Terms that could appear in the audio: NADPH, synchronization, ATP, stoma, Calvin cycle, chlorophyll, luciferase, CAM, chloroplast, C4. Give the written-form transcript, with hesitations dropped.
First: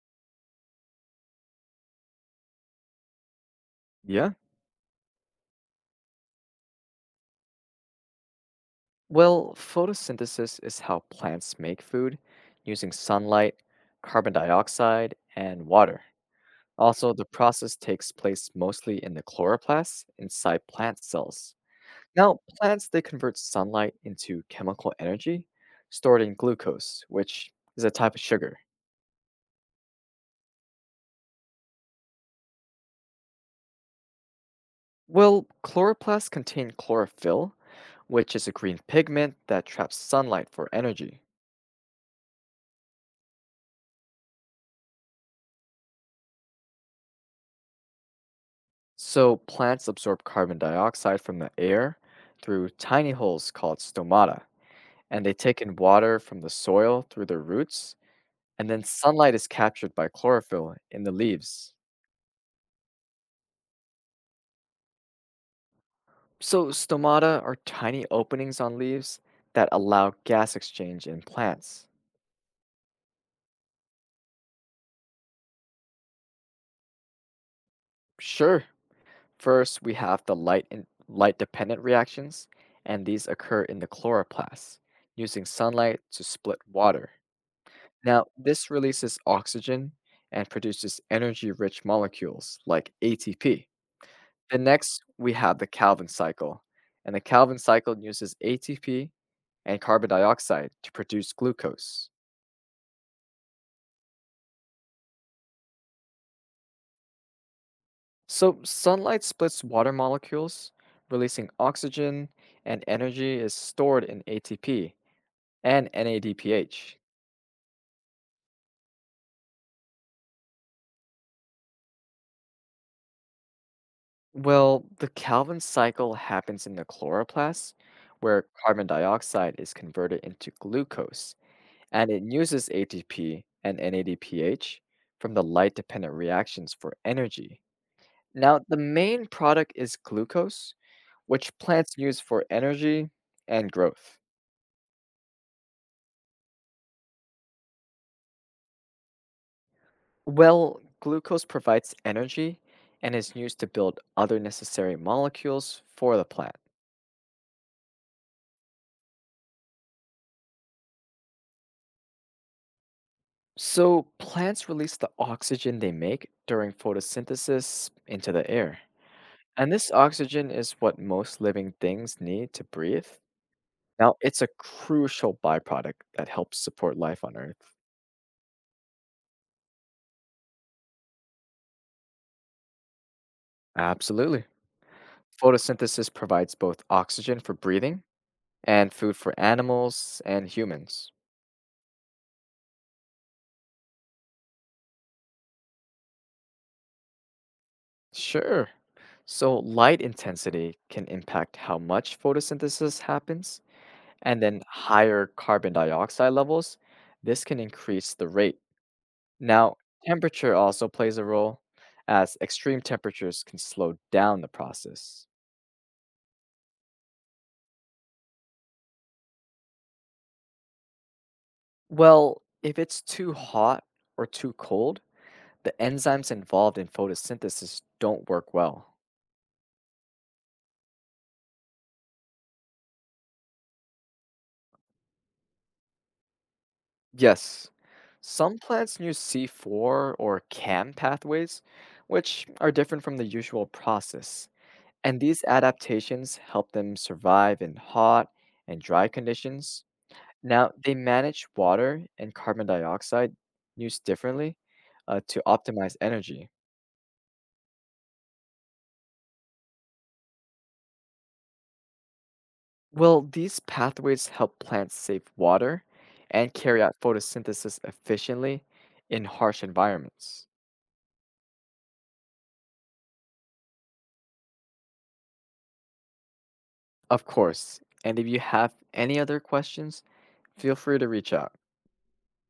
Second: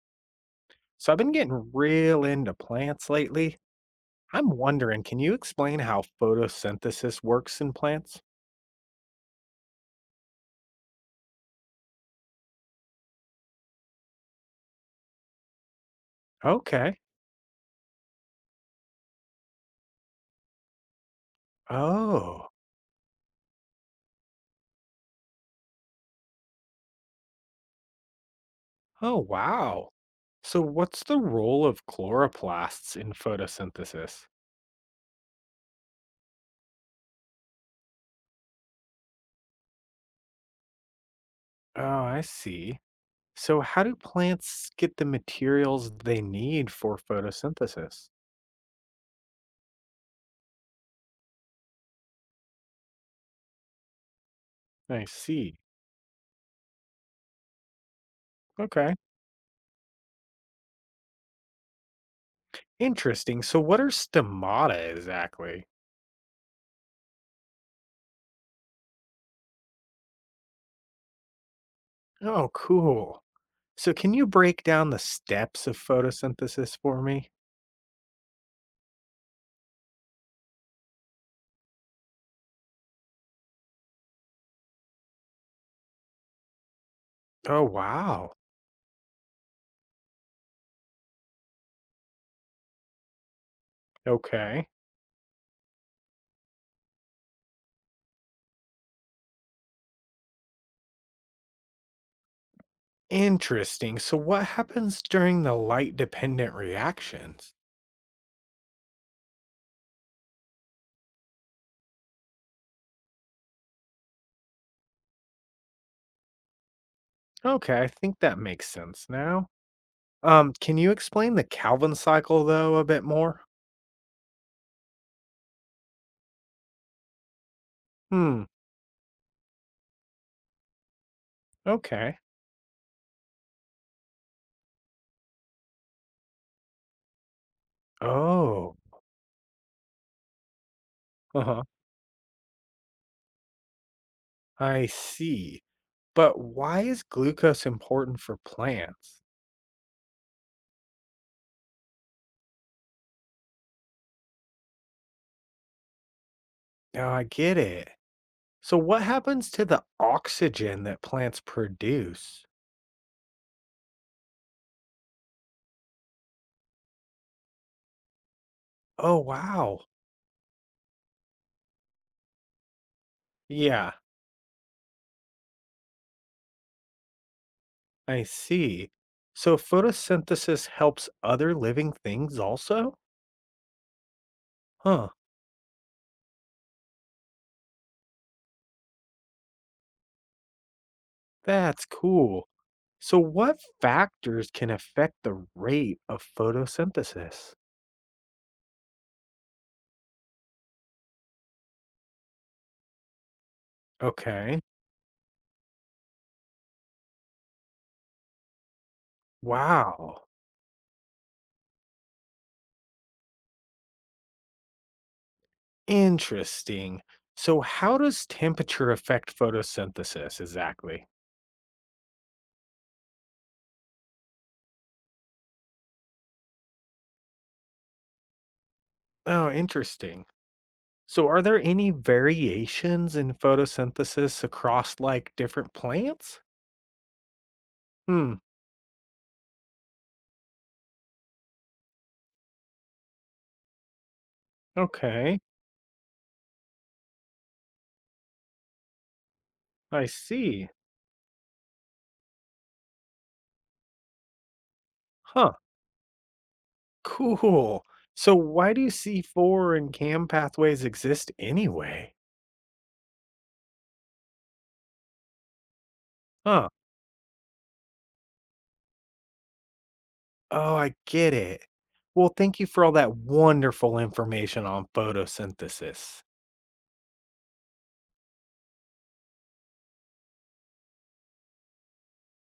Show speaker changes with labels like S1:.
S1: So I've been getting real into plants lately.
S2: Yeah.
S1: I'm wondering, can you explain how photosynthesis works in plants?
S2: Well, photosynthesis is how plants make food using sunlight, carbon dioxide, and water.
S1: Okay.
S2: Also, the process takes place mostly in the chloroplasts inside plant cells. Now,
S1: Oh.
S2: plants they convert sunlight into chemical energy stored in glucose, which is a type of sugar.
S1: Oh, wow. So what's the role of chloroplasts in photosynthesis?
S2: Well, chloroplasts contain chlorophyll, which is a green pigment that traps sunlight for energy.
S1: Oh, I see. So how do plants get the materials they need for photosynthesis?
S2: So plants absorb carbon dioxide from the air through tiny holes called stomata,
S1: I
S2: and they
S1: see.
S2: take in water from the soil through their roots, and then
S1: Okay.
S2: sunlight is captured by chlorophyll in the leaves.
S1: Interesting. So what are stomata exactly?
S2: So stomata are tiny openings on leaves that allow gas exchange in plants.
S1: Oh, cool. So, can you break down the steps of photosynthesis for me?
S2: Sure. First, we have the light dependent reactions, and these occur in the chloroplasts, using sunlight to split water.
S1: Oh,
S2: Now,
S1: wow.
S2: this releases oxygen and produces energy rich molecules like ATP. Then,
S1: Okay.
S2: next, we have the Calvin cycle. And the Calvin cycle uses ATP and carbon dioxide to produce glucose.
S1: Interesting. So, what happens during the light dependent reactions?
S2: So, sunlight splits water molecules, releasing oxygen, and energy is stored in ATP and NADPH.
S1: Okay, I think that makes sense now. Can you explain the Calvin cycle though a bit more?
S2: Well, the Calvin cycle happens in the chloroplast,
S1: Hmm.
S2: where carbon dioxide is converted into glucose and
S1: Okay.
S2: it uses ATP and NADPH from the light dependent reactions for energy. Now,
S1: Oh.
S2: the main product is glucose,
S1: Uh
S2: which
S1: huh.
S2: plants use for energy and growth.
S1: I see. But why is glucose important for plants?
S2: Well, glucose provides energy and is used to build other necessary molecules for the plant.
S1: Now I get it. So, what happens to the oxygen that plants produce?
S2: So, plants release the oxygen they make during photosynthesis into the air.
S1: Oh,
S2: And
S1: wow.
S2: this oxygen is what most living things need to breathe.
S1: Yeah,
S2: Now it's a crucial byproduct that helps support life on Earth.
S1: I see. So photosynthesis helps other living things also?
S2: Absolutely.
S1: Huh,
S2: Photosynthesis provides both oxygen for breathing and food for animals and humans.
S1: that's cool. So, what factors can affect the rate of photosynthesis?
S2: Sure. So, light intensity can impact how much photosynthesis happens, and
S1: Okay.
S2: then higher carbon dioxide levels, this can increase the rate. Now,
S1: Wow.
S2: temperature also plays a role, as extreme temperatures can slow down the process.
S1: Interesting. So, how does temperature affect photosynthesis exactly?
S2: Well, if it's too hot or too cold, the enzymes involved in photosynthesis don't work well.
S1: Oh, interesting. So, are there any variations in photosynthesis across like different plants?
S2: Yes,
S1: Hmm.
S2: some plants use C4 or CAM pathways, which are different from the usual process. And
S1: Okay.
S2: these adaptations help them survive in hot and dry conditions.
S1: I see.
S2: Now, they manage water and carbon dioxide use differently to
S1: Huh.
S2: optimize energy.
S1: Cool. So why do C4 and CAM pathways exist anyway?
S2: Well, these pathways help plants save water and
S1: Huh.
S2: carry out photosynthesis efficiently in harsh environments.
S1: Oh, I get it. Well, thank you for all that wonderful information on photosynthesis.
S2: Of course, and if you have any other questions, feel free to reach out.